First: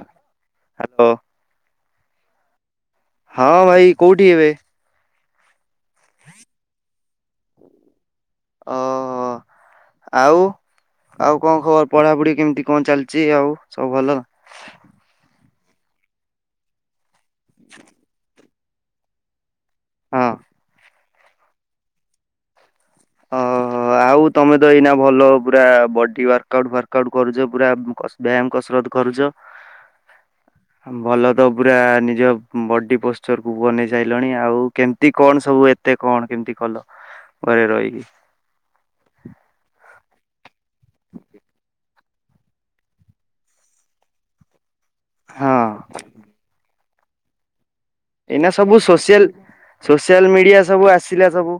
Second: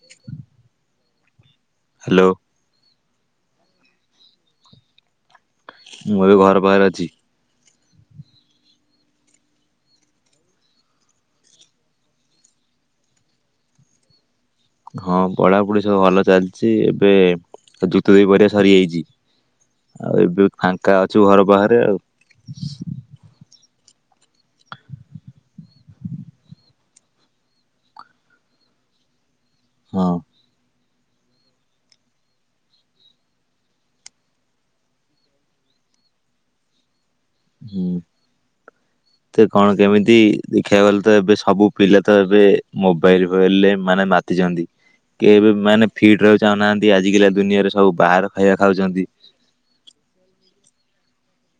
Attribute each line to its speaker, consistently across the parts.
Speaker 1: ଆଁ ଆଗ
Speaker 2: ହାଲୋ।
Speaker 1: ହଁ ଭାଇ କୋଉଠି ଏବେ?
Speaker 2: ମୁଁ ଏବେ ଘର ପାଖରେ ଅଛି।
Speaker 1: ଅହୋ। ଆଉ ଆଉ କଁ ଖବର୍ ପଢାପଢି କେମ୍ତି କଁ ଚାଲିଚି ଆଉ ସବୁ ଭଲ?
Speaker 2: ହଁ ପଢାପଢ଼ି ସବୁ ଭଲ ଚାଲିଚି ଏବେ ଯୁତ ଦୁଇ ପରୀକ୍ଷା ସରିଯାଇଚି। ଆଉ
Speaker 1: ହଁ।
Speaker 2: ଏବେ ଫାଙ୍କା ଅଛି ଘର ବାହାରେ ଆଉ।
Speaker 1: ଅହୋ। ଆଉ ତମେ ତ ଏଇନା ଭଲ ପୁରା ବଡ଼ି ୱାର୍କଆଉଟ୍ ଫାର୍କଆଉଟ୍ କରୁଚ ପୁରା କସ୍ ବ୍ୟାୟାମ୍ କସରତ କରୁଚ। [inaudible]
Speaker 2: ହଁ।
Speaker 1: [inaudible] ଭଲ ତ ପୁରା ନିଜ ବଡି ପୋଶ୍ଚର୍ କୁ ବନେଇ ସାଇଲଣି ଆଉ କେମ୍ତି କଣ ସବୁ ଏ। ତେ କଣ୍ କେମ୍ତି କଲ? ଘରେ
Speaker 2: ହୁଁ।
Speaker 1: [inaudible]
Speaker 2: ତେ କଣ କେମିତି ଦେଖିଆକୁ ଗଲେ ତ ଏବେ ସବୁ ପିଲା ତ ଏବେ ମୋବାଇଲ୍ ଫୋବାଇଲ୍ ରେ ମାନେ ମା ତିଛନ୍ତି କେ ଏବେ
Speaker 1: ହଁ
Speaker 2: ମାନେ ଫିଟ୍ ରହିଆକୁ ଚାହୁଁନାହାନ୍ତି ଆଜିକାଲିଆ ଦୁନିଆରେ ସବୁ ବାହାର ଖାଇଆ ଖାଉଛନ୍ତି।
Speaker 1: ସୋସିଆଲ୍ ମିଡିଆ ସବୁ ଆସିଲା ସବୁ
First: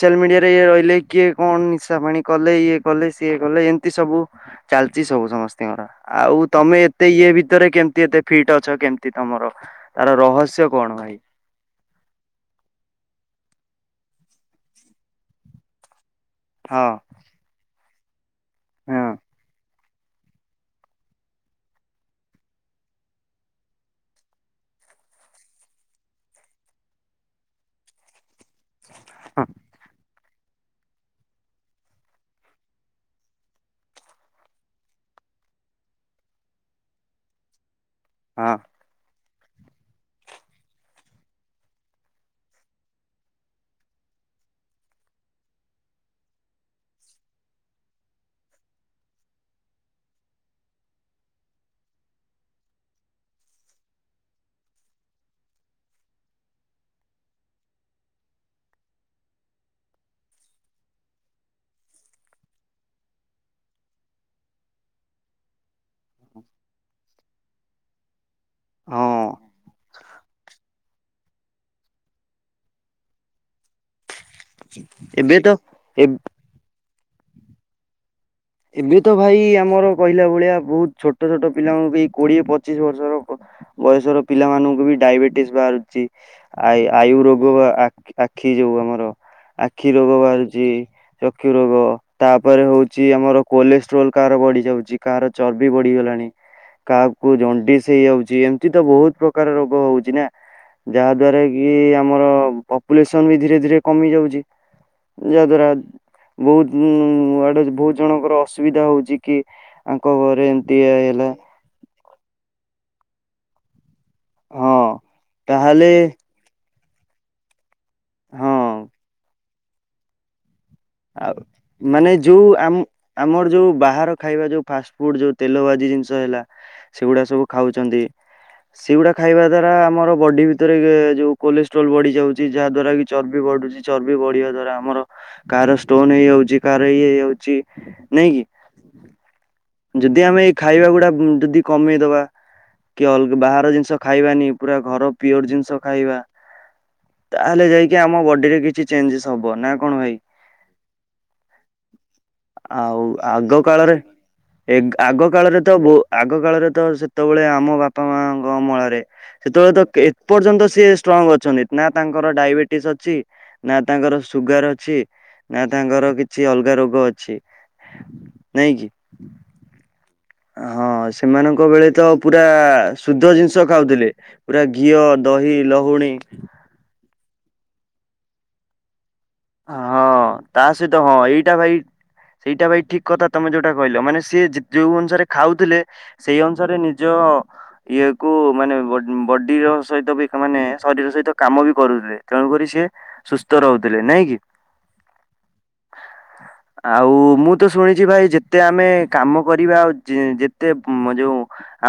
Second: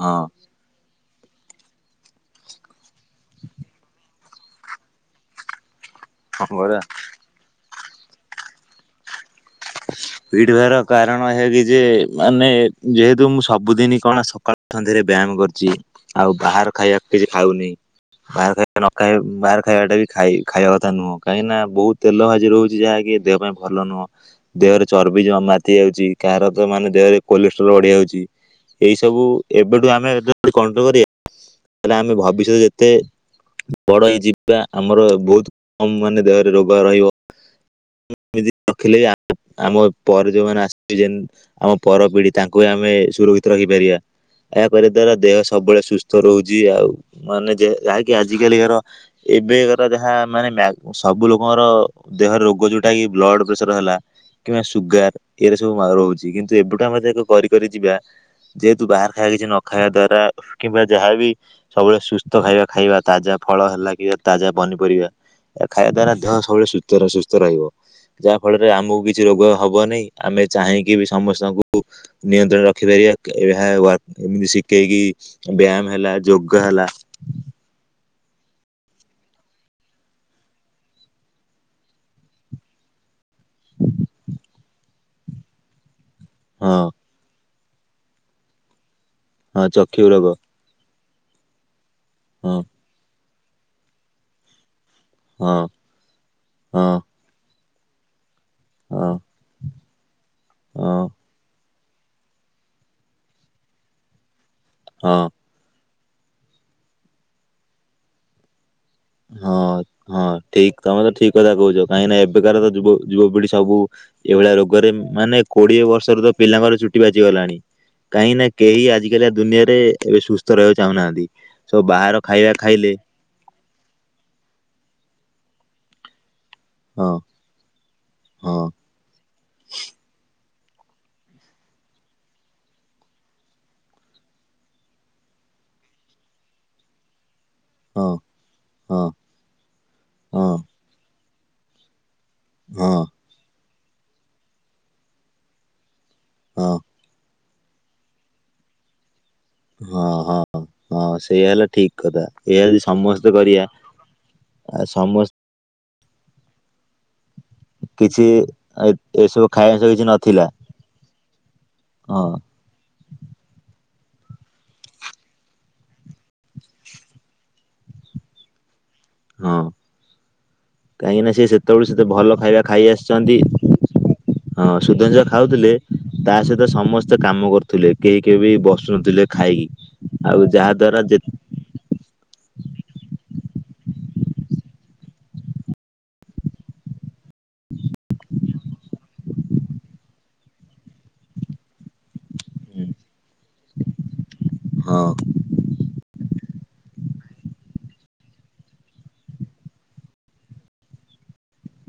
Speaker 2: ହଁ
Speaker 1: ମିଡିଆ [unintelligible] ରହିଲେ କିଏ କଁ ନିଶା ପାଣି କଲେ ଇଏ କଲେ ସିଏ କଲେ ଏମ୍ତି ସବୁ। ଚାଲଚି ସବୁ ସମସ୍ତିଙ୍କର ଆଉ
Speaker 2: ହଁ ପରା
Speaker 1: ତମେ ଏ ତେ ଇଏ ଭିତରେ କେମ୍ତି ଏତେ ଫିଟ୍ ଅଛ କେମ୍ତି ତମର ତାର
Speaker 2: ଫିଟ୍
Speaker 1: ରହସ୍ୟ
Speaker 2: ରହିବାର
Speaker 1: କଣ ଭାଇ
Speaker 2: କାରଣ ଏହିକି ଯେ ମାନେ ଯେହେତୁ ମୁଁ ସବୁଦିନି କଣ ସକାଳ ସନ୍ଧ୍ୟାରେ ବ୍ୟାୟାମ୍ କରୁଚି ଆଉ ବାହାର
Speaker 1: ହଁ
Speaker 2: ଖାଇଆ କିଛି ଖାଉନି ବାହାର୍ ଖାଇଆ ନ
Speaker 1: ହଁ
Speaker 2: ଖାଇଆକୁ ବାହାର୍ ଖାଇବା ଟା ବି ଖାଇ ଖାଇବା କଥା ନୁହଁ କାହିଁକିନା ବହୁ ତେଲ [unintelligible] ରହୁଛି ଯାହାକି ଦେହ ପାଇଁ ଭଲ ନୁହଁ। ଦେହରେ ଚର୍ବି ଜ ମାତି ଯାଉଛି କାହାର ତ ମାନେ ଦେହରେ କୋଲେଷ୍ଟ୍ରଲ ବଢି ଯାଉଚି। ଏଇ ସବୁ ଏବେଠୁ ଆମେ [unintelligible] କରିବା ତାହାଲେ ଆମେ ଭବିଷ୍ୟତରେ ଯେତେ ବଡ ହେଇ ଯିବା ଆମର ବହୁତ୍ କମ୍ ମାନେ ଦେହରେ ରୋଗ ରହିବ।
Speaker 1: ହଁ
Speaker 2: [unintelligible] ଆମ ପରେ ଯୋଉମାନେ ଆସିବେ ଯେନ୍ ଆମ ପର ପିଢି ତାଙ୍କୁ ଆମେ ସୁରକ୍ଷିତ ରଖି ପାରିବା। ଏହା କରିବା ଦ୍ୱାରା ଦେହ ସବୁବେଳେ ସୁସ୍ଥ୍ ତ ରହୁଛି ଆଉ ମାନେ ଯେ ଯାହାକି ଆଜିି କାଲିକାର ଏବେକାର ଯାହା ମାନେ ମ୍ୟା [unintelligible] ସବୁ ଲୋକଙ୍କର ଦେହ ରୋଗ ଯୋଉଟା କି ବ୍ଲଡ୍ ପ୍ରେସର ହେଲା କିମ୍ବା ସୁଗାର୍ ଏଇ ଉରା ମା ସବୁ ରହୁଛି କିନ୍ତୁ ଏବେଠୁ ଆମେ ତାକୁ କରି କରି ଯିବା ଯେହେତୁ ବାହାର୍ ଖାଇଆ କିଛି ନ ଖାଇବା ଦ୍ଵାରା କିମ୍ବା ଯାହାବି ସବୁବେଳେ ସୁସ୍ଥ ଖାଇବା ଖାଇବା ତାଜା ଫଳ ହେଲା କି [unintelligible] ତାଜା ପନିପରିବା ଏଆ ଖାଇଆ ଦ୍ୱାରା [unintelligible] ସବୁବେଳେ ସୁସ୍ଥ ର ସୁସ୍ଥ ରହିବ। ଯାହା ଫଳରେ ଆମୁକୁ କିଛି
Speaker 1: ହଁ
Speaker 2: ରୋଗ ହବନି ଆମେ ଚାହିଁକି ବିସ୍ ସମସ୍ତଙ୍କୁ ନିୟନ୍ତ୍ରଣ ରେ ରଖିପାରିବା କ ଏହା [unintelligible] ଏମିତି ଶିଖେଇକି
Speaker 1: ଏବେ ତ ଏ
Speaker 2: ଯୋଗା ହେଲା।
Speaker 1: ଏବେ ତ ଭାଇ ଆମର କହିଲା ଭଳିଆ ବହୁତ୍ ଛୋଟ ଛୋଟ ପିଲାଙ୍କୁ ବି କୋଡିଏ ପଚିଶି ବର୍ଷର ଓ ବୟସର ପିଲାମାନଙ୍କୁ ବି ଡାଇବେଟିସ୍ ବାହାରୁଚି। ଆ
Speaker 2: ହଁ
Speaker 1: ଆୟୁ ରୋଗ [unintelligible] ଆଖି ଆଖି ଯୋଉ ଆମର
Speaker 2: ହଁ
Speaker 1: ଆଖି
Speaker 2: ଚକ୍ଷୁ
Speaker 1: ରୋଗ ବାହାରୁଚି ଚକ୍ଷୁ ରୋଗ
Speaker 2: ହଁ
Speaker 1: ତାପରେ ହଉ ଚି ଆମର କୋଲେଷ୍ଟ୍ରୋଲ୍ କାଆର ବଢ଼ିଯାଉଚି କାହାର
Speaker 2: ହଁ
Speaker 1: ଚର୍ବି ବଢ଼ିଗଲାଣି
Speaker 2: ହଁ
Speaker 1: କାହା କୁ ଜଣ୍ଡିସ୍ ହେଇଯାଉଛି, ଏମିତି ତ
Speaker 2: ହଁ
Speaker 1: ବହୁତ୍ ପ୍ରକାର ରୋଗ ହଉଛି ନା।
Speaker 2: ହଁ
Speaker 1: ଯାହାଦ୍ୱାରା କି ଆମର ପପୁଲେସନ୍ ବି ଧୀରେ ଧୀରେ କମି ଯାଉଛି।
Speaker 2: ହଁ
Speaker 1: ଯାହାଦ୍ଵାରା ବହୁତ୍ ଉଁ ଆଡୁ ବହୁତ ଜଣଙ୍କର ଅସୁବିଧା ହଉଛି। କି
Speaker 2: ହଁ
Speaker 1: ଆଙ୍କ
Speaker 2: ହଁ
Speaker 1: ଘରେ ଏମିତି
Speaker 2: ଠିକ୍
Speaker 1: ଇଏ
Speaker 2: ତମେ ତ
Speaker 1: ହେଲା
Speaker 2: ଠିକ୍ କଥା କହୁଛ। କାହିଁକି ନା ଏବେକାର ତ ଯୁବ ଯୁବପିଢି ସବୁ ଏଇଭଳିଆ
Speaker 1: ହଁ
Speaker 2: ରୋଗରେ ମାନେ କୋଡିଏ
Speaker 1: ତାହେଲେ
Speaker 2: ବର୍ଷରେ ତ ପିଲାଙ୍କର ଚୁଟି ପାଚି ଗଲାଣି, କାହିଁକି ନା
Speaker 1: ହଁ
Speaker 2: କେହି ଆଜିକାଲି ଆ ଦୁନିଆରେ ଏବେ ସୁସ୍ ସ୍ଥ ରହିବାକୁ ଚାହୁଁନାହାନ୍ତି,
Speaker 1: ଆଉ
Speaker 2: ସବୁ
Speaker 1: ମାନେ
Speaker 2: ବାହାର
Speaker 1: ଯୋଉ
Speaker 2: ଖାଇବା
Speaker 1: ଆମ
Speaker 2: ଖାଇଲେ।
Speaker 1: ଆମର ଯୋଉ ବାହାର ଖାଇବା ଯୋଉ ଫାଷ୍ଟ ଫୁଡ଼ ଯୋଉ ତେଲ ଭାଜି ଜିନିଷ ହେଲା,
Speaker 2: ହଁ
Speaker 1: ସେଗୁଡ଼ା ସବୁ ଖାଉଛନ୍ତି।
Speaker 2: ହଁ
Speaker 1: ସେଗୁଡ଼ା ଖାଇବା ଦ୍ଵାରା ଆମର ବଡି ଭିତରେ ଯୋଉ କୋଲେଷ୍ଟ୍ରଲ ବଢିଯାଉଛି ଯାହାଦ୍ଵାରା କି ଚର୍ବି ବଢୁଛି, ଚର୍ବି ବଢିବା ଦ୍ଵାରା ଆମର କାହାର ଷ୍ଟୋନ୍ ହେଇଯାଉଛି, କାହାର ଇଏ ହେଇଯାଉଛି
Speaker 2: ହଁ
Speaker 1: ନାଇଁ କି?
Speaker 2: ହଁ।
Speaker 1: ଯଦି ଆମେ
Speaker 2: ହଁ
Speaker 1: ଏଇ ଖାଇବା ଗୁଡ଼ା ଉଁ ଯଦି କମେଇଦବା
Speaker 2: ହଁ।
Speaker 1: କି ଅଲ୍ଗ୍ ବାହାର ଜିନିଷ ଖାଇବାନି ପୁରା ଘର ପିଓର ଜିନିଷ ଖାଇବା।
Speaker 2: ହଁ
Speaker 1: ତାହେଲେ ଯାଇକି ଆମ ବଡିରେ କିଛି ଚେଞ୍ଜେସ୍ ହବ, ନା କଣ
Speaker 2: ହଁ
Speaker 1: ଭାଇ?
Speaker 2: ହଁ ହଁ ସେଇୟା ହେଲା ଠିକ୍ କଥା, ଏଇଆ ଯଦି ସମସ୍ତେ କରିବା ଆ
Speaker 1: ଏଗ୍
Speaker 2: ସମସ୍ତେ
Speaker 1: ଆଗକାଳରେ ତ ବୋ, ଆଗ କାଳରେ ତ ସେତୋବେଳେ ଆମ
Speaker 2: କିଛି
Speaker 1: ବାପାମାଆଙ୍କ
Speaker 2: ଏ
Speaker 1: ଅମଳରେ
Speaker 2: ଏସବୁ
Speaker 1: ସେତବେଳେ
Speaker 2: ଖାଇବା
Speaker 1: ତ
Speaker 2: ଜିନିଷ କିଛି
Speaker 1: ଏ
Speaker 2: ନଥିଲା
Speaker 1: ପର୍ଯ୍ୟନ୍ତ ସିଏ ଷ୍ଟ୍ରଙ୍ଗ ଅଛନ୍ତି ନା ତାଙ୍କର
Speaker 2: ହଁ
Speaker 1: ଡାଇବେଟିସ୍ ଅଛି ନା ତାଙ୍କର ସୁଗାର୍ ଅଛି, ନା ତାଙ୍କର କିଛି ଅଲଗା ରୋଗ ଅଛି। ନାଇଁକିି?
Speaker 2: ହଁ କାହିଁକି ନା ସେ
Speaker 1: ସେମାନଙ୍କ
Speaker 2: ସେତବେଳୁ
Speaker 1: ବେଳେ ତ
Speaker 2: ସେତେ ଭଲ
Speaker 1: ପୁରା
Speaker 2: ଖାଇବା ଖାଇ
Speaker 1: ଶୁଦ୍ଧ
Speaker 2: ଆସିଛନ୍ତି।
Speaker 1: ଜିନିଷ ଖାଉଥିଲେ। ପୁରା
Speaker 2: ହଁ
Speaker 1: ଘିଅ
Speaker 2: ସୁଦ୍ଧ ଜିନିଷ
Speaker 1: ଦହି
Speaker 2: ଖାଉଥିଲେ
Speaker 1: ଲହୁଣୀ
Speaker 2: ତା ସହିତ ସମସ୍ତେ କାମ କରୁଥିଲେ କେହି କେହିବି ବସୁନଥିଲେ। ଖାଇକି
Speaker 1: ହଁ
Speaker 2: ଆଉ
Speaker 1: ତା
Speaker 2: ଯାହା ଦ୍ଵାରା
Speaker 1: ସହିତ ହଁ
Speaker 2: ଯେ
Speaker 1: ଏଇଟା ଭାଇ ସେଇଟା ଭାଇ ଠିକ୍ କଥା ତମେ ଯୋଉଟା କହିଲ ମାନେ ସିଏ ଯେ ଯୋଉ ଅନୁସାରେ ଖାଉଥିଲେ ସେଇ ଅନୁସାରେ ନିଜ ଇଏକୁ ମାନେ ବ ବଡିର ସହିତ ବି ତାମାନେ ଶରୀର ସହିତ କାମବି କରୁଥିଲେ, ତେଣୁକରି ସିଏ ସୁସ୍ଥ ରହୁଥିଲେ, ନାଇଁ କିି?
Speaker 2: ହଁ
Speaker 1: [inaudible] ଆଉ ମୁଁ ତ ଶୁଣିଛି ଭାଇ ଯେତେ ଆମେ କାମ କରିବା ଆଉ ଯେ ଜେଁ ଯେତେ ମ୍ ଯୋଉ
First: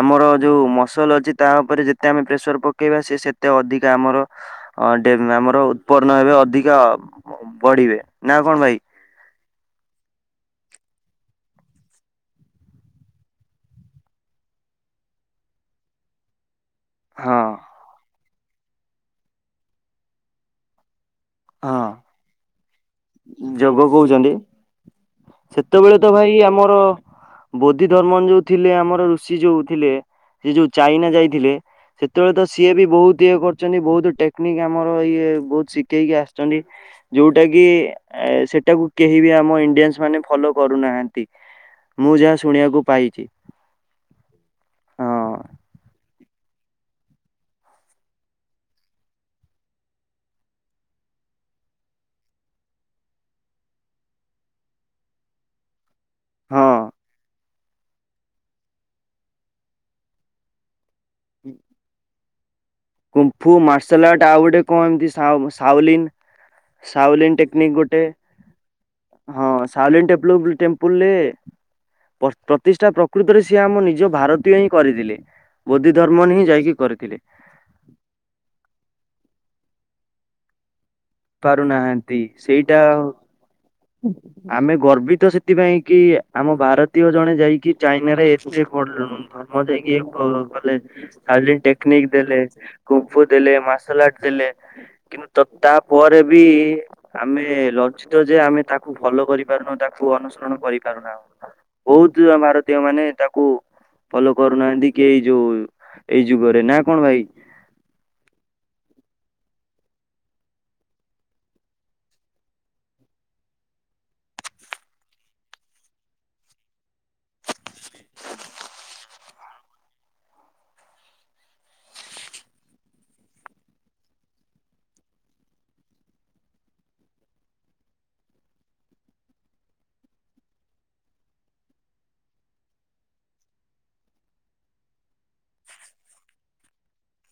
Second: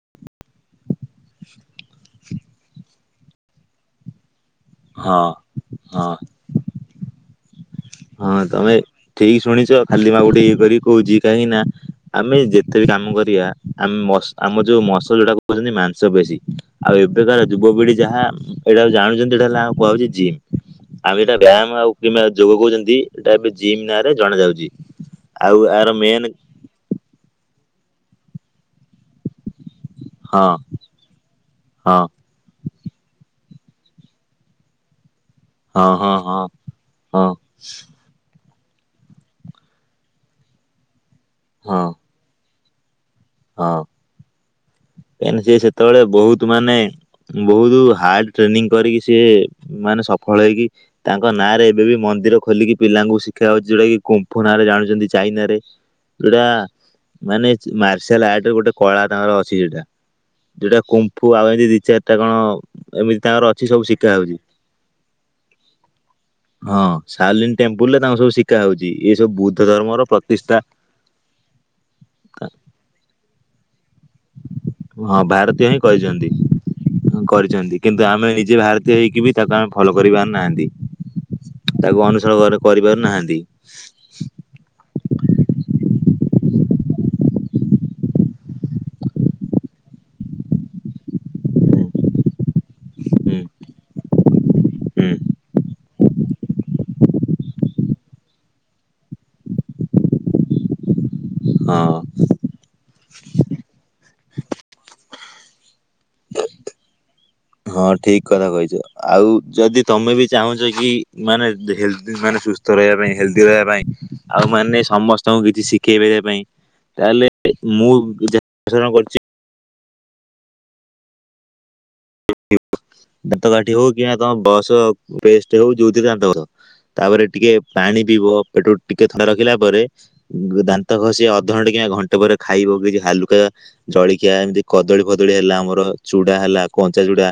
Speaker 1: ଆମର ଯୋଉ ମସଲ୍ ଅଛି ତା ଉପରେ ଯେତେ ଆମେ ପ୍ରେସର ପକେଇବା ସେ ସେତେ ଅଧିକା ଆମର ହଁ ଡେ ଆମର ଉତ୍ପନ୍ନ
Speaker 2: ହଁ
Speaker 1: ହେବେ ଅଧିକା ବଢିବେ।
Speaker 2: ହଁ
Speaker 1: ନା କଣ
Speaker 2: ତମେ
Speaker 1: ଭାଇ
Speaker 2: ଠିକ୍ ଶୁଣିଛ ଖାଲି ମା ଗୋଟେ ଇଏ କରି କହୁଛି କାହିଁକି ନା ଆମେ ଯେତେ ବି କାମ କରିବା ଆମ ମସ୍ ଆମ ଯୋଉ ମସଲ୍ ଯୋଉଟା କହୁଛନ୍ତି ମାଂସ ପେଶୀ ଆଉ ଏବେକାର
Speaker 1: ହଁ
Speaker 2: ଯୁବପିଢ଼ି ଯାହା ଏଇଟାକୁ ଜାଣୁଛନ୍ତି ଏଇଟା ହେଲା ଆଉ କୁହାହଉଛି ଜିମ୍। ଆମେ ସେଟା ବ୍ୟାୟାମ
Speaker 1: ହଁ
Speaker 2: ଆଉ କିମ୍ବା ଯୋଗ କହୁଛନ୍ତି ଏଇଟା ଏବେ ଜିମ୍
Speaker 1: ଯୋଗ
Speaker 2: ନାଁରେ
Speaker 1: କହୁଛନ୍ତି,
Speaker 2: ଜଣା ଯାଉଛି ଆଉ ଏହାର
Speaker 1: ସେତେବେଳେ ତ
Speaker 2: ମେନ୍
Speaker 1: ଭାଇ ଆମର ବୋଦ୍ଧି ଧର୍ମନ୍ ଯୋଉ ଥିଲେ ଆମର ଋଷି ଯୋଉ ଥିଲେ
Speaker 2: ହଁ
Speaker 1: ସିଏ ଯୋଉ ଚାଇନା ଯାଇଥିଲେ
Speaker 2: ହଁ
Speaker 1: ସେତେବେଳେ ତ ସିଏ ବି ବହୁତ ଇଏ କରିଛନ୍ତି ବହୁତ ଟେକ୍ନିକ୍ ଆମର ଇଏ ବହୁତ
Speaker 2: ହଁ
Speaker 1: ଶିଖେଇକି
Speaker 2: ହଁ
Speaker 1: ଆସିଛନ୍ତି,
Speaker 2: ହଁ ହଁ
Speaker 1: ଯୋଉଟା କି ଏ ସେଟାକୁ କେହି ବି ଆମ ଇଣ୍ଡିଆନ୍ସ ମାନେ ଫଲୋ କରୁନାହାନ୍ତି।
Speaker 2: ହଁ
Speaker 1: ମୁଁ ଯାହା ଶୁଣିବାକୁ ପାଇଛି
Speaker 2: ହଁ କାହିଁକି
Speaker 1: ହଁ
Speaker 2: ନା ସେ ସେତେବେଳେ ବହୁତ ମାନେ ବହୁତ ହାର୍ଡ ଟ୍ରେନିଂ କରିକି ସିଏ ମାନେ ସଫଳ ହେଇକି ତାଙ୍କ ନାଁରେ ଏବେ ବି ମନ୍ଦିର ଖୋଲିକି ପିଲାଙ୍କୁ ଶିଖା ହଉଛି ଯୋଉଟା କି କମ୍ଫୁ ନାଁ ରେ ଜାଣୁଛନ୍ତି ଚାଇନା ରେ।
Speaker 1: ହ [inaudible]
Speaker 2: ଯୋଉଟା ମାନେ ମାର୍ଶଲ ଆର୍ଟରେ ଗୋଟେ କଳା ତାଙ୍କର ଅଛି ଯୋଟା ଯୋଉଟା କୁ ପୁଅ ଆଉ ଏମିତି ଦି ଚାରିଟା କଣ ଏମିତି ତାଙ୍କର
Speaker 1: କୁମ୍ଫୁ
Speaker 2: ଅଛି ସବୁ ଶିଖା
Speaker 1: ମାର୍ଶାଲ ଆର୍ଟ
Speaker 2: ହଉଛି
Speaker 1: ଆଉ ଗୋଟେ କଣ ଏମିତି ସା ସାଉଲିନ୍
Speaker 2: ହଁ
Speaker 1: ସାଉଲିନ
Speaker 2: ସାଲିନ
Speaker 1: ଟେକ୍ନିକ
Speaker 2: ଟେମ୍ପୁଲରେ
Speaker 1: ଗୋଟେ
Speaker 2: ତାଙ୍କୁ ସବୁ ଶିଖା ହଉଛି ଏ ସବୁ
Speaker 1: ହଁ
Speaker 2: ବୁଦ୍ଧ ଧର୍ମର
Speaker 1: ସାଉଲି ଟେପଲ
Speaker 2: ପ୍ରତିଷ୍ଠା
Speaker 1: ପୁଲେ ପ୍ର ପ୍ରତିଷ୍ଠା ପ୍ରକୃତରେ ସିଏ ଆମ ନିଜ ଭାରତୀୟ ହିଁ କରିଥିଲେ
Speaker 2: ହଁ ଭାରତୀୟ
Speaker 1: ବୋଦ୍ଧି ଧର୍ମରେ ହିଁ ଯାଇକି କରିଥିଲେ
Speaker 2: ଚନ୍ତି କିନ୍ତୁ ଆମେ ନିଜେ ଭାରତୀୟ ହେଇକି ବି ତାକୁ ଆମେ ଫଲୋ କରିପାରୁ ନାହାନ୍ତି। ତାକୁ
Speaker 1: ପାରୁନାହାନ୍ତି
Speaker 2: ଅନୁସରଣ ଘର କରିପାରୁ ନାହାନ୍ତି।
Speaker 1: ହୁଁଁ ଆମେ ଗର୍ବିତ ସେଥିପାଇଁ କି ଆମ ଭାରତୀୟ ଜଣେ ଯାଇକି ଚାଇନା ରେ ଏତେ ଧର୍ମ ଯାଇକି କ ଗଲେ ସାଉନି
Speaker 2: ହୁଁ
Speaker 1: ଟେକ୍ନିକ୍ ଦେଲେ କୁମ୍ଫୁ
Speaker 2: ହୁଁ
Speaker 1: ଦେଲେ ମାର୍ଲଆର୍ଟ ଦେଲେ
Speaker 2: ହୁଁ
Speaker 1: କିନ୍ତୁ ତ ତାପରେ ବି ଆମେ ଲଜିତ ଯେ ଆମେ ତାକୁ ଫୋଲୋ କରିପାରୁନାହୁ ତାକୁ ଅନୁସରଣ କରିପାରୁନହୁ।
Speaker 2: ହଁ
Speaker 1: ବହୁତମାରତୀୟ ମାନେ ତାକୁ ଫଲୋ କରୁନାହାନ୍ତି କି ଏଇ ଯୋଉ ଏଇ ଯୁଗରେ ନା କଣ ଭାଇ?
Speaker 2: ହଁ ଠିକ କଥା କହିଛ ଆଉ ଯଦି ତମେ ବି ଚାହୁଁଛ କି ମାନେ ହେଲେ - ମାନେ ସୁସ୍ଥ ରହିବା ପାଇଁ ହେଲ୍ଦି ରହିବା ପାଇଁ ଆଉ ମାନେ ସମସ୍ତଙ୍କୁ କିଛି ଶିଖେଇ ପାରିବା ପାଇଁ ତାହେଲେ ମୁଁସଣ କରିଛି ଦନ୍ତ କାଠି ହଉ କି ତମ ବସ ପେଷ୍ଟେ ହଉ ଯାଉଥିରେ ଦାନ୍ତ ଘସ ତାପରେ ଟିକେ ପାଣି ପିଇବ ପେଟ ଟିକେ ଥଳା ରଖିଲା ପରେ ଦାନ୍ତ ଘଷି ଅଧଘଣ୍ଟା କିମ୍ବା ଘଣ୍ଟେ ପରେ ଖାଇବ କିଛି ହାଲୁକା ଜଳଖିଆ ଏମିତି କଦଳୀ ଫଦଳୀ ହେଲା ଆମର ଚୁଡା ହେଲା କଞ୍ଚା ଚୁଡା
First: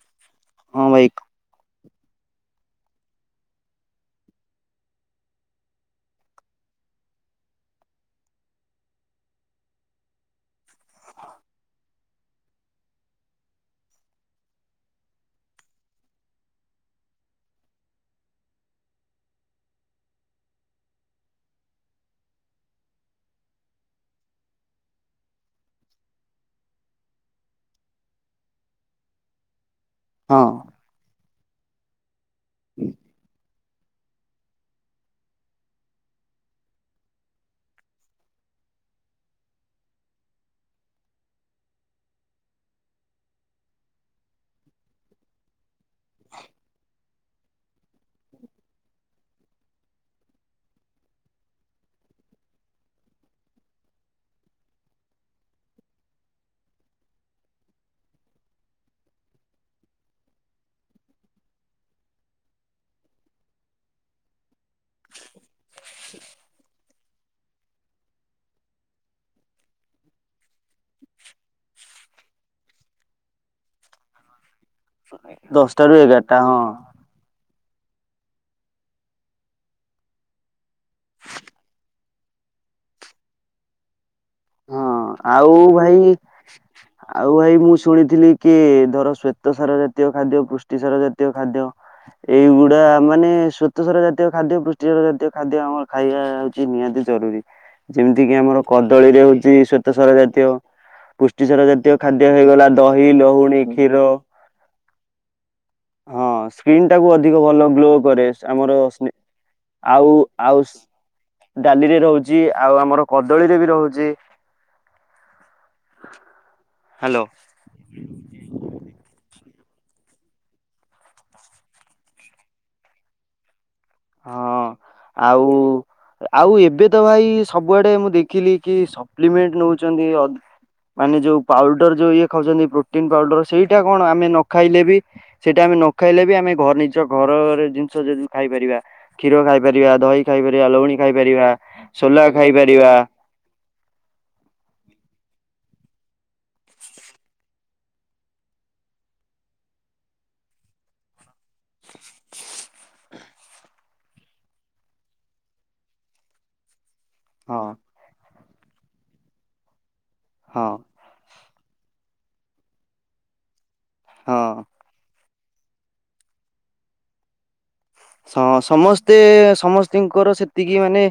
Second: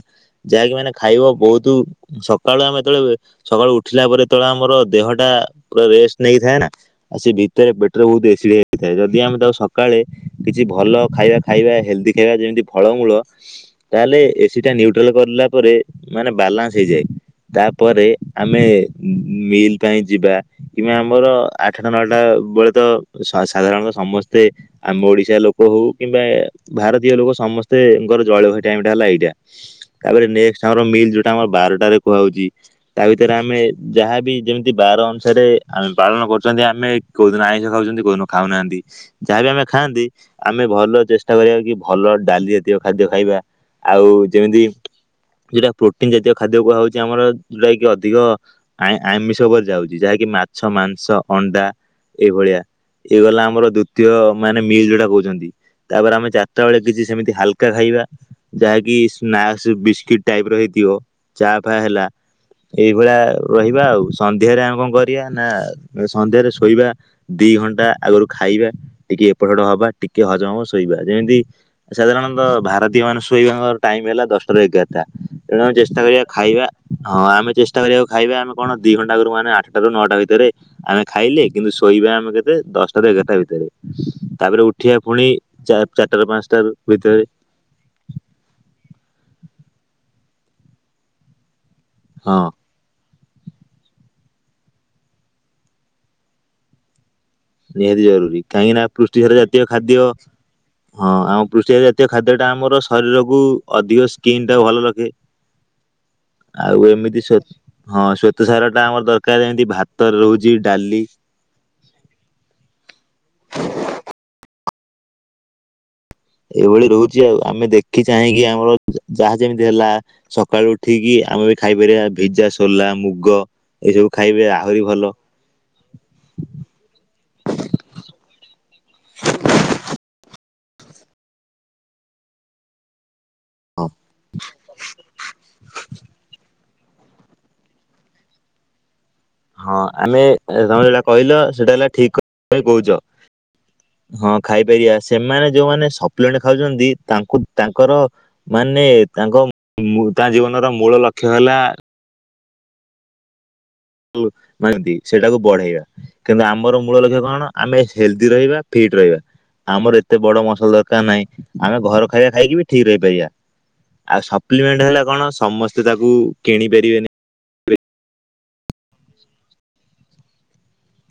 Speaker 2: ଯାହାକି
Speaker 1: ହଁ
Speaker 2: ମାନେ
Speaker 1: ଭାଇ
Speaker 2: ଖାଇବ ବହୁତ ସକାଳୁ ଆମେ ଯେତେବେଳେ ସକାଳୁ ଉଠିଲା ପରେ ଯେତେବେଳେ ଆମର ଦେହ ଟା ପୁରା ରେଷ୍ଟ ନେଇଥାଏ ନା ଆଉ ସେ ଭିତରେ ପେଟରେ ବହୁତ ଏସିଡି ହେଥାଏ ଯଦି ଆମେ ତାକୁ ସକାଳେ କିଛି ଭଲ ଖାଇବା ଖାଇବା ହେଲ୍ଦି ଖାଇବା ଯେମିତି ଫଳମୂଳ ତାହେଲେ ଏସି ଟା ନ୍ୟୁଟ୍ରାଲ କରିଲଲା ପରେ ମାନେ ବାଲାନ୍ସ ହେଇଯାଏ। ତାପରେ ଆମେ ମିଲ୍ ପାଇଁ ଯିବା କିମ୍ବା ଆମର ଆଠଟା ନଅଟା ବେଳେ ତ ସାଧାରଣତଃ ସମସ୍ତେ ଆମ ଓଡିଶା ଲୋକ ହଉ କିମ୍ବା ଭାରତୀୟ ଲୋକ ସମସ୍ତେଙ୍କର ଜଳ ଭୟ ଟାଇମ ଟା ହେଲା ଏଇଟା ତାପରେ
Speaker 1: ହଁ
Speaker 2: ନେକ୍ଟ ଆମର ମିଲ୍ ଯୋଉଟା ଆମ ବାରଟରେ କୁହାଉଛି। ତା ଭିତରେ ଆମେ ଯାହାବ ଯେମିତି ବାର ଅନୁସାରେ ଆମେ ପାଳନ କରୁଛନ୍ତି ଆମେ କୋଉଦିନ ଆଇଁଷ ଖାଉଛନ୍ତି କୋଉଦିନ ଖାଉନାହାନ୍ତି। ଯାହାବି ଆମେ ଖାଆନ୍ତି ଆମେ ଭଲ ଚେଷ୍ଟା କରିବା କି ଭଲ ଡାଲି ଜାତୀୟ ଖାଦ୍ୟ ଖାଇବା ଆଉ ଯେମିତି ଯୋଉଟା ପ୍ରୋଟିନ ଜାତୀୟ ଖାଦ୍ୟ କୁହା ହାଉଉଛି ଆମର ଯୋଉଟା କି ଅଧିକ ଆ ଆମିଷ ଉପରେ ଯାଉଛି ଯାହାକି ମାଛ ମାଂସ ଅଣ୍ଡା ଏଇଭଳିଆ ଏଇ ଗଲା ଆମର ଦ୍ଵିତୀୟ ମାନେ ମିଲ୍ ଯୋଉଟା କହୁଛନ୍ତି। ତାପରେ ଆମେ ଚାରିଟା ବେଳେ କିଛି ସେମିତି ହାଲକା ଖାଇବା ଯାହାକି ସ୍ନାକ୍ସ ବିସ୍କିଟ ଟାଇପ ର ହେଇଥିବ ଚା ଫା ହେଲା ଏଇଭଳିଆ ରହିବା ଆଉ। ସନ୍ଧ୍ୟାରେ ଆମେ କଣ କରିବା ନା ସନ୍ଧ୍ୟାରେ ଶୋଇବା ଦି ଘଣ୍ଟା ଆଗରୁ ଖାଇବା ଟିକେ ଏପଟସେପଟ ହବା ଟିକେ ହଜମ ହବ ଶୋଇବା ଯେମିତି ସାଧାରଣତଃ ଭାରତୀୟ ମାନେ ଶଇବା ଙ୍କର ଟାଇମ ହେଲା ଦଶଟାରୁ ଏଗାର ଟା ତେଣୁ
Speaker 1: ଦଶଟାରୁ
Speaker 2: ଚେଷ୍ଟା କରିବା
Speaker 1: ଏଗାରଟା
Speaker 2: ଖାଇବା
Speaker 1: ହଁ।
Speaker 2: ହଁ ଆମେ ଚେଷ୍ଟା କରିବାକୁ ଖାଇବା ଆମେ କଣ ଦି ଘଣ୍ଟା କରୁ ମାନେ ଆଠଟାରୁୁ ନଅଟା ଭିତରେ ଆମେ ଖାଇଲେ କିନ୍ତୁ ଶୋଇବା ଆମେ କେତେ ଦଶଟାରୁ ଏଗାରଟା ଭିତରେ ତାପରେ
Speaker 1: ହଁ
Speaker 2: ଉଠିବା ପୁଣି
Speaker 1: ଆଉ
Speaker 2: ଚାର
Speaker 1: ଭାଇ
Speaker 2: ଚାରିଟାରୁ ପାଞ୍ଚଟା ଭିତରେ
Speaker 1: ଆଉ ଭାଇ ମୁଁ ଶୁଣିଥିଲି କି ଧର ଶ୍ଵେତ ସାର ଜାତୀୟ ଖାଦ୍ୟ ପୁଷ୍ଟି ସାର ଜାତୀୟ ଖାଦ୍ୟ
Speaker 2: ହଁ
Speaker 1: ଏଇଗୁଡା ମାନେ ସ୍ୱେତସର ଜାତୀୟ ଖାଦ୍ୟ, ପୃଷ୍ଟିସର ଜାତୀୟ ଖାଦ୍ୟ, ଆମର ଖାଇବା ହଉଛି ନିହାତି ଜରୁରୀ।
Speaker 2: ନିହାତି
Speaker 1: ଯେମିତି କିି
Speaker 2: ଜରୁରୀ
Speaker 1: ଆମର
Speaker 2: କାହିଁକି ନା
Speaker 1: କଦଳୀରେ
Speaker 2: ପୃଷ୍ଟିସାର
Speaker 1: ହଉଛି
Speaker 2: ଜାତୀୟ
Speaker 1: ଶ୍ଵେତ
Speaker 2: ଖାଦ୍ୟ
Speaker 1: ଶାର ଜାତୀୟ
Speaker 2: ହଁ ଆମ
Speaker 1: ପୁଷ୍ଟିଶାର
Speaker 2: ପୃଷ୍ଟିଆ
Speaker 1: ଜାତୀୟ ଖାଦ୍ୟ
Speaker 2: ଟା
Speaker 1: ହେଇଗଲା
Speaker 2: ଆମର
Speaker 1: ଦହି
Speaker 2: ଶରୀରକୁ
Speaker 1: ଲହୁଣୀ କ୍ଷୀର
Speaker 2: ଅଧିକ ସ୍କିନ୍ ଟା ଭଲ ରଖେ।
Speaker 1: ହଁ
Speaker 2: ଆଉ
Speaker 1: ସ୍କିନ୍ ଟାକୁ
Speaker 2: ଏମିତି ଶ୍ୱେ
Speaker 1: ଅଧିକ ଭଲ ଗ୍ଲୋ
Speaker 2: ହଁ
Speaker 1: କରେ
Speaker 2: ଶ୍ୱେତସାର
Speaker 1: ଆମର
Speaker 2: ଟା
Speaker 1: ସ୍ନେ
Speaker 2: ଦରକାର ଏମିତି
Speaker 1: ଆଉ
Speaker 2: ଭାତରେ ରହୁଛି
Speaker 1: ଆଉ ଶ୍
Speaker 2: ଡାଲି
Speaker 1: ଡାଲିରେ ରହୁଛି ଆଉ ଆମର କଦଳୀରେ ବି ରହୁଛି। [inaudible]
Speaker 2: ଏଇଭଳି ରହୁଛି
Speaker 1: ହ୍ୟାଲୋ।
Speaker 2: ଆଉ ଆମେ ଦେଖି ଚାହିଁକି ଆମର ଯାହା ଯେମିତି ହେଲା ସକାଳୁ ଉଠିକି ଆମେ ବି ଖାଇପାରିବା ଭିଜା ସୋଲା ମୁଗ ଏସବୁ ଖାଇବେ
Speaker 1: ହଁ
Speaker 2: ଆହୁରି ଭଲ
Speaker 1: ଆଉ। ଆଉ ଏବେ ତ ଭାଇ ସବୁଆଡେ ମୁଁ ଦେଖିଲି କି ସପ୍ଲିମେଣ୍ଟ ନଉଛନ୍ତି ଅ ମାନେ ଯୋଉ ପାଉଡର ଯୋଉ ଇଏ ଖାଉଛନ୍ତି ପ୍ରୋଟିନ ପାଉଡର ସେଇଟା
Speaker 2: ହଁ
Speaker 1: କଣ ଆମେ ନ ଖାଇଲେ ବି ସେଇଟା ଆମେ ନ ଖାଇଲେ ବି ଆମେ ଘର ନି ନିଜ ଘରରେ ଜିନିଷ ଯଦି ଖାଇପାରିବା କ୍ଷୀର
Speaker 2: ହଁ
Speaker 1: ଖାଇପାରିବା ଦହି
Speaker 2: ଆମେ
Speaker 1: ଖାଇପାରିବା
Speaker 2: ତମେ
Speaker 1: ଲଉଣୀ
Speaker 2: ଯୋଉଟା କହିଲ
Speaker 1: ଖାଇପାରିବା
Speaker 2: ସେଇଟା ହେଲା ଠିକ
Speaker 1: ସୋଲା
Speaker 2: କଥା କହୁଛ
Speaker 1: ଖାଇପାରିବା
Speaker 2: ହଁ ଖାଇପାରିବା ସେମାନେ ଯୋଉମାନେ ସପ୍ଲିମେଣ୍ଟ ଖାଉଛନ୍ତି ତାଙ୍କୁ ତାଙ୍କର ମାନେ ତାଙ୍କ ମୁ ତା ଜୀବନର ମୂଳ ଲକ୍ଷ୍ୟ ହେଲା
Speaker 1: [inaudible]
Speaker 2: [unintelligible] ମନ୍ତି ସେଇଟାକୁ ବଢେଇବା କିନ୍ତୁ ଆମର ମୂଳ ଲକ୍ଷ୍ୟ କଣ
Speaker 1: ହଁ
Speaker 2: ଆମେ ହେଲଦି ରହିବା ଫିଟ ରହିବା ଆମର ଏତେ ବଡ
Speaker 1: ହଁ
Speaker 2: ମସଲ ଦରକାର ନାହିଁ। ଆମେ ଘର ଖାଇବା ଖାଇକି ବି ଠିକ ରହିପାରିବା ଆଉ
Speaker 1: ହଁ।
Speaker 2: ସପ୍ଲିମେଣ୍ଟ ହେଲା କଣ ସମ ସ୍ତେ ତାକୁ କିଣି ପାରିବେନି।
Speaker 1: ହଁ ସମସ୍ତେ ସମସ୍ତିଙ୍କର ସେତିକି ମାନେ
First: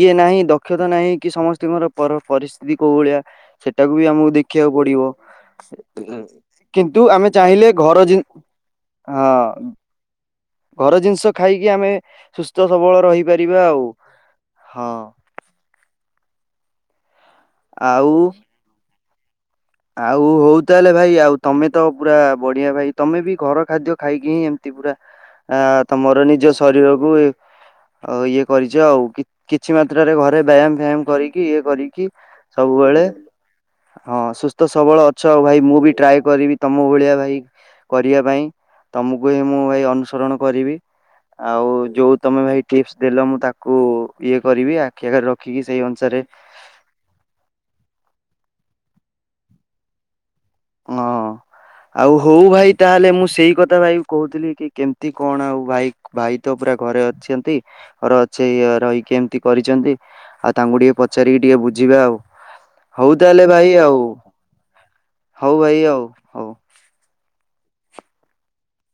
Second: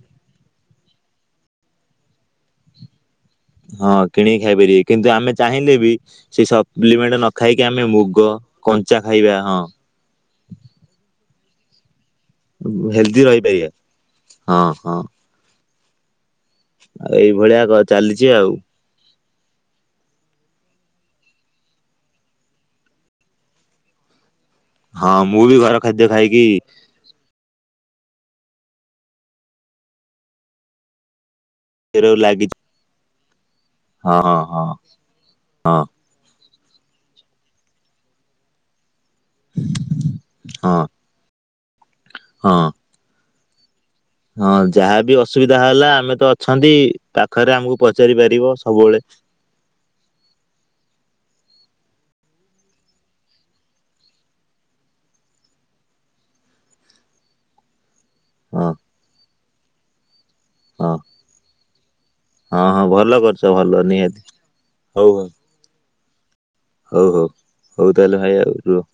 Speaker 1: ଇଏ ନାହିଁ ଦକ୍ଷତା ନାହିଁ କି ସମସ୍ତଙ୍କର ପର ପରିସ୍ଥିତି କୋଉ ଭଳିଆ ସେଟାକୁ
Speaker 2: ହଁ
Speaker 1: ବି ଆମକୁ
Speaker 2: କିଣିକି
Speaker 1: ଦେଖିବାକୁ
Speaker 2: ଖାଇପାରିବେ
Speaker 1: ପଡିବ।
Speaker 2: କିନ୍ତୁ ଆମେ ଚାହିଁଲେ ବି ସେ
Speaker 1: କିନ୍ତୁ
Speaker 2: ସପ୍ଲିମେଣ୍ଟ
Speaker 1: ଆମେ
Speaker 2: ନ ଖାଇକି
Speaker 1: ଚାହିଁଲେ
Speaker 2: ଆମେ
Speaker 1: ଘର ଜି
Speaker 2: ମୁଗ କଞ୍ଚା ଖାଇବା ହଁ।
Speaker 1: ଘର ଜିନିଷ ଖାଇକି ଆମେ ସୁସ୍ଥ ସବଳ ରହିପାରିବା ଆଉ ହଁ।
Speaker 2: ଆଉ ଏଇଭଳିଆ ଗ ଚାଲିଚି ଆଉ।
Speaker 1: ଆଉ ହଉ ତାହେଲେ ଭାଇ ଆଉ ତମେ ତ ପୁରା ବଢିଆ ଭାଇ ତମେ ବି ଘର ଖାଦ୍ୟ ଖାଇକି ହିଁ ତି ପୁରା
Speaker 2: ହଁ ମୁଁ ବି
Speaker 1: ଆ
Speaker 2: ଘର ଖାଦ୍ୟ
Speaker 1: ତମର
Speaker 2: ଖାଇକି
Speaker 1: ନିଜ ଶରୀର କୁ ଇଏ କରିଛ ଆଉ କିଛି ମାତ୍ରରେ ଘରେ ବ୍ୟାୟାମ ଫ୍ୟାୟାମ କରି ଇଏ କରିକି
Speaker 2: ଲାଗିଛି
Speaker 1: ସବୁବେଳେ ହଁ ସୁସ୍ଥ୍ ସୁସ୍ଥ ସବଳ ଅଛ ଆଉ ଭାଇ
Speaker 2: ହଁ
Speaker 1: ମୁଁ
Speaker 2: ହଁ
Speaker 1: ବି ଟ୍ରାଏ କରିବି ତମ ଭଳିଆ ଭାଇ କରିବା ପାଇଁ ତମକୁ ହିଁ ମୁଁ ଭାଇ ଅନୁସରଣ କରିବି
Speaker 2: ହଁ
Speaker 1: ଆଉ ଯୋଉ ତମେ
Speaker 2: ହଁ।
Speaker 1: ଭାଇ ଟିପସ ଦେଲ ମୁଁ ତାକୁ ଇଏ
Speaker 2: ହଁ
Speaker 1: କରିବି ଆଖି
Speaker 2: ଯାହାବି
Speaker 1: ଆଗରେ
Speaker 2: ଅସୁବିଧା
Speaker 1: ରଖିକି ସେଇ
Speaker 2: ହେଲା ଆମେ
Speaker 1: ଅନୁସାରେ
Speaker 2: ତ ଅଛନ୍ତି ପାଖରେ ଆମକୁ ପଚାରି ପାରିବ ସବୁବେଳେ।
Speaker 1: ହଁ। ଆଉ ହଉ ଭାଇ ତାହେଲେ ମୁଁ ସେଇ କଥା ଭାଇ କ କହୁଥିଲି କି କେମିତି କଣ ଆଉ ଭାଇ ଭାଇ ତ ପୁରା ଘରେ ଅଛନ୍ତି ଘର ସେ
Speaker 2: ହଁ
Speaker 1: ରହିକି ଏମିତି କରିଛନ୍ତି ଆଉ ତାଙ୍କୁ
Speaker 2: ହଁ
Speaker 1: ଟିକେ ପଚାରିକି ଟିକେ ବୁଝିବା ଆଉ।
Speaker 2: ହଁ ହଁ
Speaker 1: ହଉ
Speaker 2: ଭଲ
Speaker 1: ତାହେଲେ
Speaker 2: କରୁଛ
Speaker 1: ଭାଇ
Speaker 2: ଭଲ
Speaker 1: ଆଉ
Speaker 2: ନିହାତି ହଉ ହଉ।
Speaker 1: ହଉ ଭାଇ ଆଉ। ହଉ।
Speaker 2: ହଉ ହଉ ହଉ ତାହେଲେ ଭାଇ ଆଉ ରହୁଛୁ।